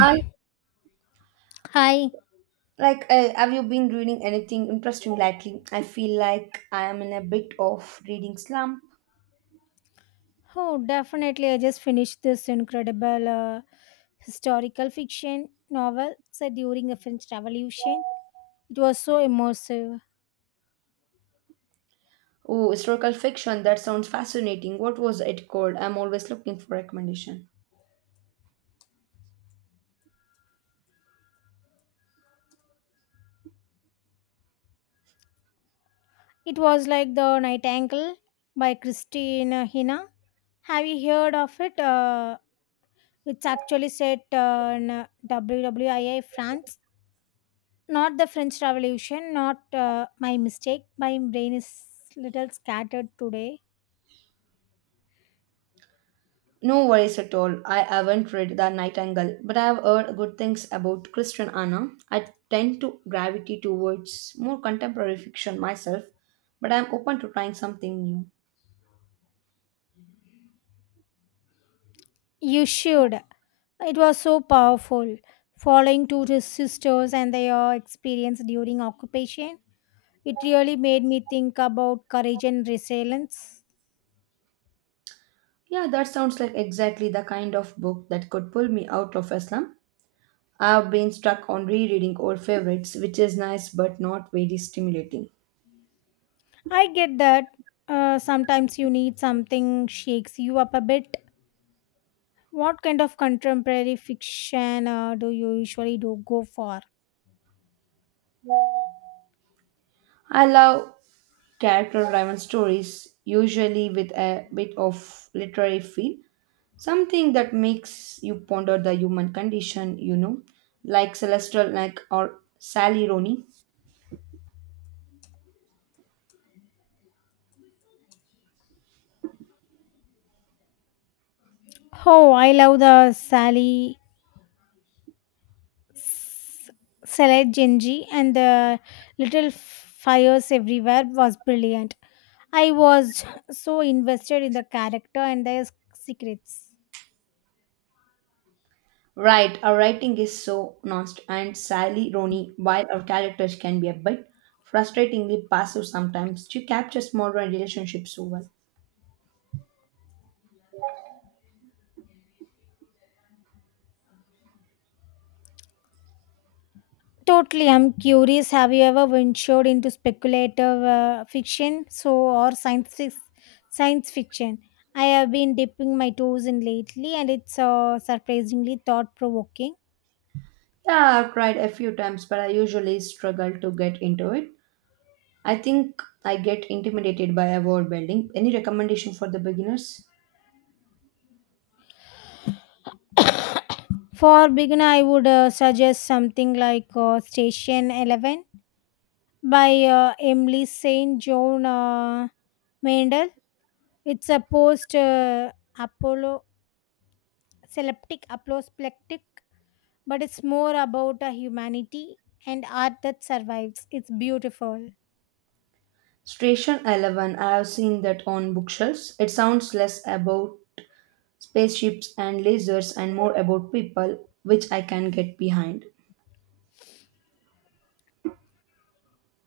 I Hi. like. Have you been reading anything interesting lately? I feel like I am in a bit of reading slump. Oh, definitely. I just finished this incredible historical fiction novel set during the French Revolution. It was so immersive. Oh, historical fiction. That sounds fascinating. What was it called? I'm always looking for recommendation. It was like The Nightingale by Christine Hina. Have you heard of it? It's actually set in France. Not the French Revolution, not my mistake. My brain is little scattered today. No worries at all. I haven't read The Nightingale, but I have heard good things about Christian Anna. I tend to gravitate towards more contemporary fiction myself, but I'm open to trying something new. You should. It was so powerful. Following sisters and their experience during occupation, it really made me think about courage and resilience. Yeah, that sounds like exactly the kind of book that could pull me out of Islam. I've been stuck on rereading old favorites, which is nice but not very stimulating. I get that, sometimes you need something shakes you up a bit. What kind of contemporary fiction do you usually do go for? I love character driven stories, usually with a bit of literary feel, something that makes you ponder the human condition, you know, like Celestial Neck or Sally Rooney. Oh, I love the Sally Salad Genji and the little fires everywhere was brilliant. I was so invested in the character and their secrets. Right, our writing is so nuanced, and Sally Rooney, while our characters can be a bit frustratingly passive sometimes, she captures modern relationships so well. Totally, I'm curious. Have you ever ventured into speculative fiction, science fiction? I have been dipping my toes in lately, and it's surprisingly thought provoking. Yeah, I've tried a few times, but I usually struggle to get into it. I think I get intimidated by a wall building. Any recommendation for the beginners? For beginner, I would suggest something like Station 11 by Emily St. John Mendel. It's a post Apollo seleptic apoplectic, but it's more about a humanity and art that survives. It's beautiful. Station 11, I have seen that on bookshelves. It sounds less about spaceships and lasers and more about people, which I can get behind.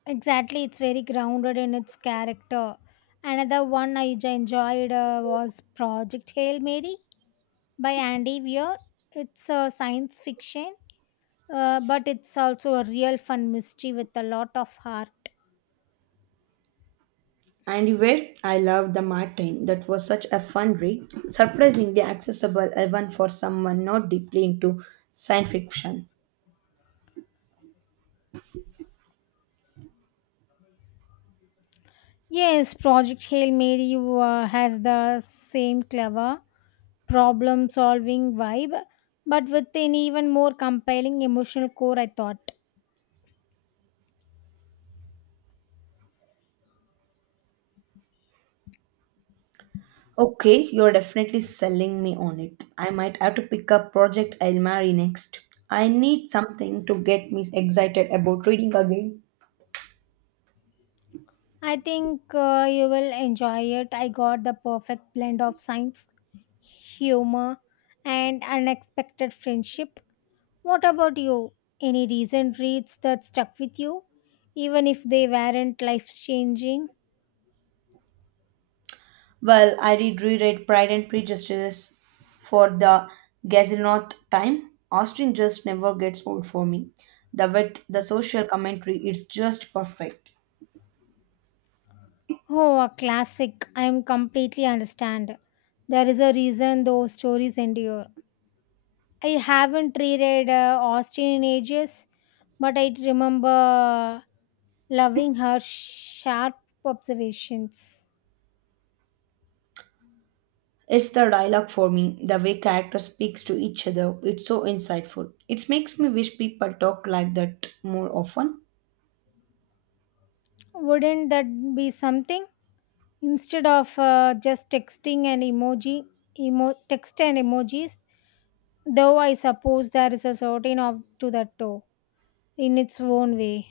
Exactly, it's very grounded in its character. Another one I enjoyed, was Project Hail Mary by Andy Weir. It's a science fiction, but it's also a real fun mystery with a lot of heart. And where I love the Martin, that was such a fun read, surprisingly accessible even for someone not deeply into science fiction. Yes, Project Hail Mary has the same clever problem solving vibe, but with an even more compelling emotional core, I thought. Okay, you're definitely selling me on it. I might have to pick up Project Elmari next. I need something to get me excited about reading again. I think you will enjoy it. I got the perfect blend of science, humor, and unexpected friendship. What about you? Any recent reads that stuck with you, even if they weren't life changing? Well, I did reread Pride and Prejudice for the gazillionth time. Austen just never gets old for me. The wit, the social commentary, it's just perfect. Oh, a classic. I am completely understand. There is a reason those stories endure. I haven't reread Austen in ages, but I remember loving her sharp observations. It's the dialogue for me, the way characters speaks to each other. It's so insightful. It makes me wish people talk like that more often. Wouldn't that be something? Instead of just text and emojis, though I suppose there is a certain of to that too, in its own way.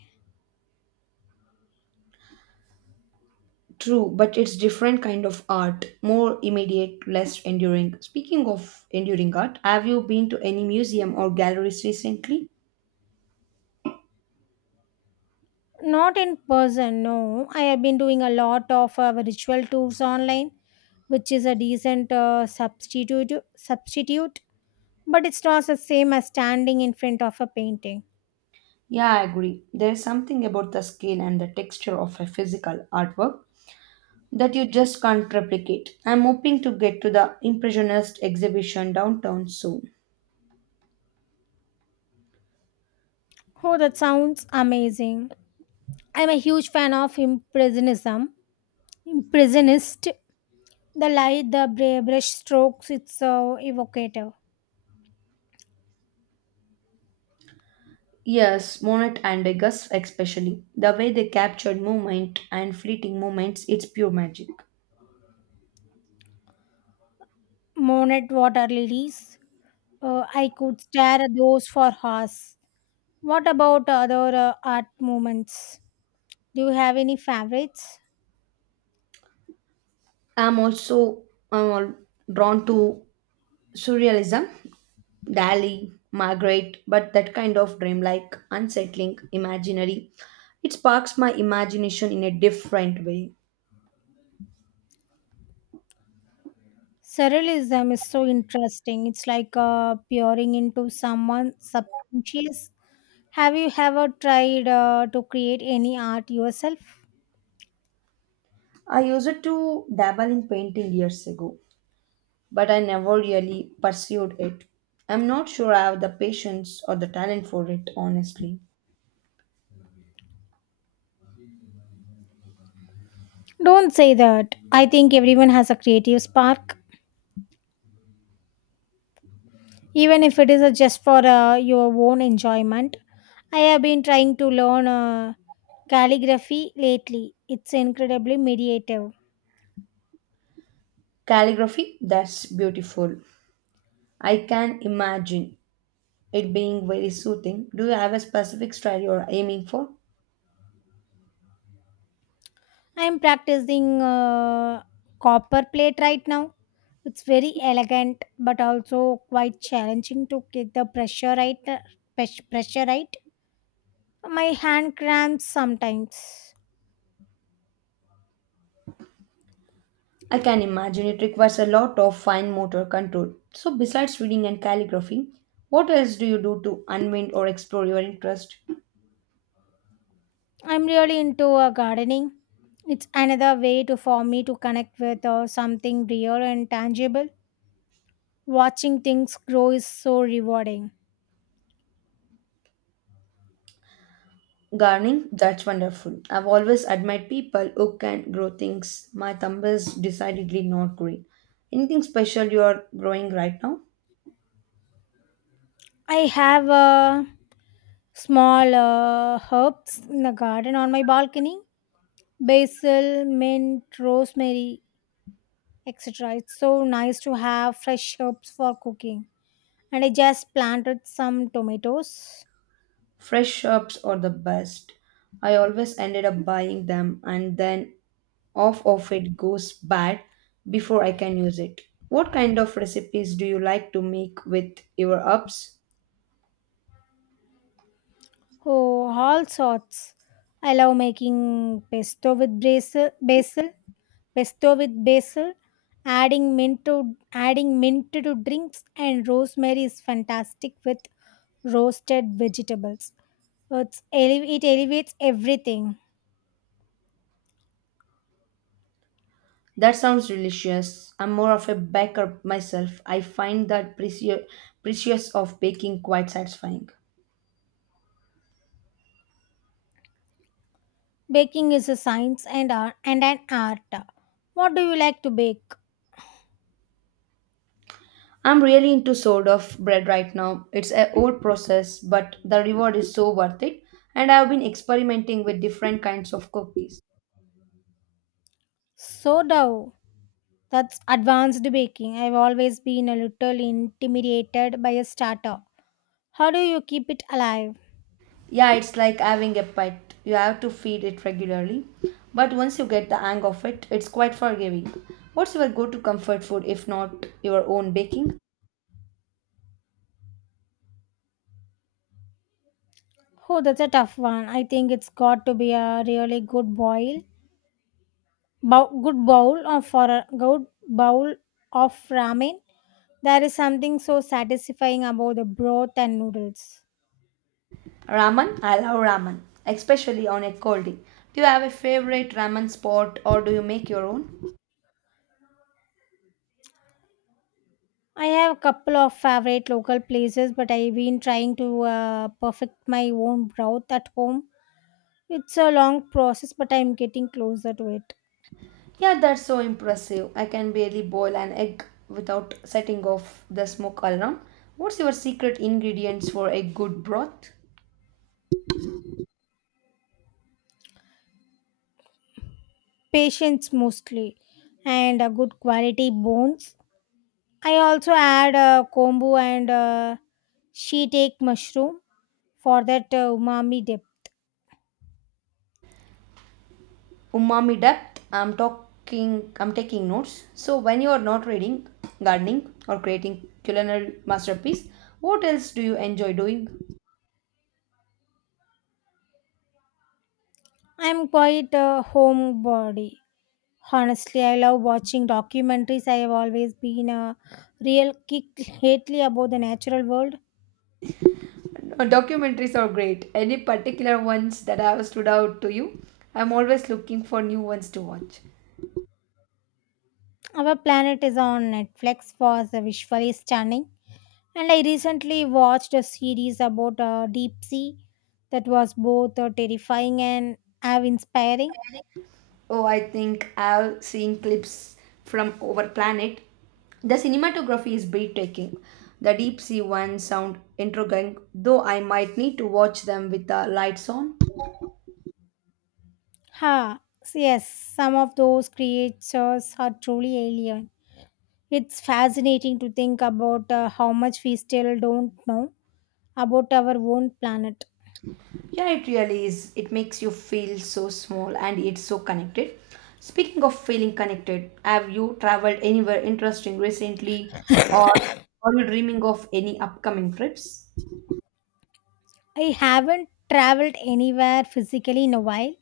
True, but it's different kind of art, more immediate, less enduring. Speaking of enduring art, have you been to any museum or galleries recently? Not in person, no. I have been doing a lot of virtual tours online, which is a decent substitute, but it's not the same as standing in front of a painting. Yeah, I agree. There's something about the scale and the texture of a physical artwork that you just can't replicate. I'm hoping to get to the Impressionist exhibition downtown soon. Oh, that sounds amazing. I'm a huge fan of impressionism. Impressionist. The light, brush strokes, it's so evocative. Yes, Monet and Degas especially. The way they captured movement and fleeting moments, it's pure magic. Monet water lilies. I could stare at those for hours. What about other art movements? Do you have any favorites? I'm also I'm all drawn to Surrealism, Dali, Margaret, but that kind of dreamlike, unsettling, imaginary. It sparks my imagination in a different way. Surrealism is so interesting. It's like peering into someone's subconscious. Have you ever tried to create any art yourself? I used to dabble in painting years ago, but I never really pursued it. I'm not sure I have the patience or the talent for it, honestly. Don't say that. I think everyone has a creative spark, even if it is just for your own enjoyment. I have been trying to learn calligraphy lately. It's incredibly meditative. Calligraphy, that's beautiful. I can imagine it being very soothing. Do you have a specific style you're aiming for? I am practicing copper plate right now. It's very elegant, but also quite challenging to get the pressure right. Pressure right. My hand cramps sometimes. I can imagine it requires a lot of fine motor control. So, besides reading and calligraphy, what else do you do to unwind or explore your interest? I'm really into gardening. It's another way to for me to connect with something real and tangible. Watching things grow is so rewarding. Gardening, that's wonderful. I've always admired people who can grow things. My thumb is decidedly not green. Anything special you are growing right now? I have small herbs in the garden on my balcony, basil, mint, rosemary, etc. It's so nice to have fresh herbs for cooking. And I just planted some tomatoes. Fresh herbs are the best. I always ended up buying them and then off of it goes bad before I can use it. What kind of recipes do you like to make with your herbs? Oh, all sorts. I love making pesto with basil. Adding mint to drinks, and rosemary is fantastic with roasted vegetables. It elevates everything. That sounds delicious. I'm more of a baker myself. I find that precious of baking quite satisfying. Baking is a science and an art. What do you like to bake? I'm really into sort of bread right now. It's a old process, but the reward is so worth it. And I've been experimenting with different kinds of cookies. Sourdough. That's advanced baking. I've always been a little intimidated by a starter. How do you keep it alive? Yeah, it's like having a pet. You have to feed it regularly, but once you get the hang of it, it's quite forgiving. What's your go to comfort food if not your own baking? Oh, that's a tough one. I think it's got to be a really good boil, bow, good bowl of for a good bowl of ramen. There is something so satisfying about the broth and noodles. Ramen. I love ramen, especially on a cold day. Do you have a favorite ramen spot or do you make your own? I have a couple of favorite local places, but I've been trying to perfect my own broth at home. It's a long process, but I'm getting closer to it. Yeah, that's so impressive. I can barely boil an egg without setting off the smoke alarm. What's your secret ingredients for a good broth? Patience mostly, and a good quality bones. I also add kombu and shiitake mushroom for that umami dip. Umami depth. I'm taking notes. So when you are not reading, gardening, or creating culinary masterpiece, what else do you enjoy doing? I'm quite a homebody. Honestly, I love watching documentaries. I have always been a real kick lately about the natural world. Documentaries are great. Any particular ones that have stood out to you? I'm always looking for new ones to watch. Our Planet is on Netflix was visually stunning, and I recently watched a series about deep sea that was both terrifying and awe inspiring. Oh, I think I've seen clips from over planet. The cinematography is breathtaking. The deep sea ones sound intriguing, though I might need to watch them with the lights on. Ha! Yes, some of those creatures are truly alien. It's fascinating to think about how much we still don't know about our own planet. Yeah, it really is. It makes you feel so small and it's so connected. Speaking of feeling connected, have you traveled anywhere interesting recently, or are you dreaming of any upcoming trips? I haven't traveled anywhere physically in a while,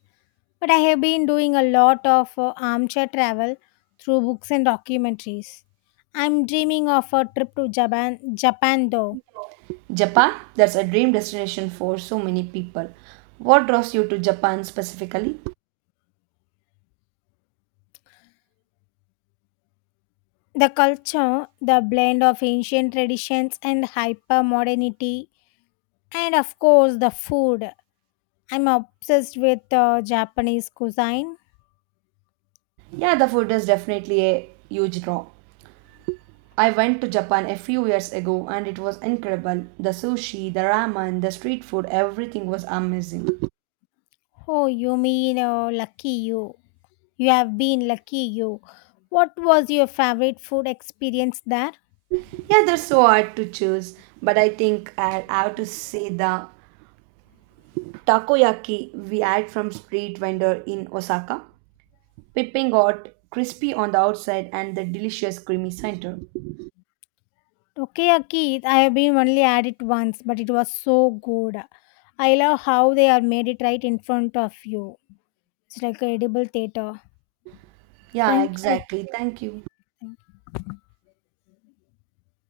but I have been doing a lot of armchair travel through books and documentaries. I'm dreaming of a trip to Japan though. Japan, that's a dream destination for so many people. What draws you to Japan specifically? The culture, the blend of ancient traditions and hyper modernity, and of course the food. I'm obsessed with Japanese cuisine. Yeah, the food is definitely a huge draw. I went to Japan a few years ago and it was incredible. The sushi, the ramen, the street food, everything was amazing. Oh, you mean lucky you. What was your favorite food experience there? Yeah, they're so hard to choose, but I think I have to say the takoyaki we had from street vendor in Osaka. Pipping hot, crispy on the outside and the delicious creamy center. Takoyaki, I have been only had it once, but it was so good. I love how they are made it right in front of you. It's like a edible theater. Yeah, Thank you. exactly. Thank you.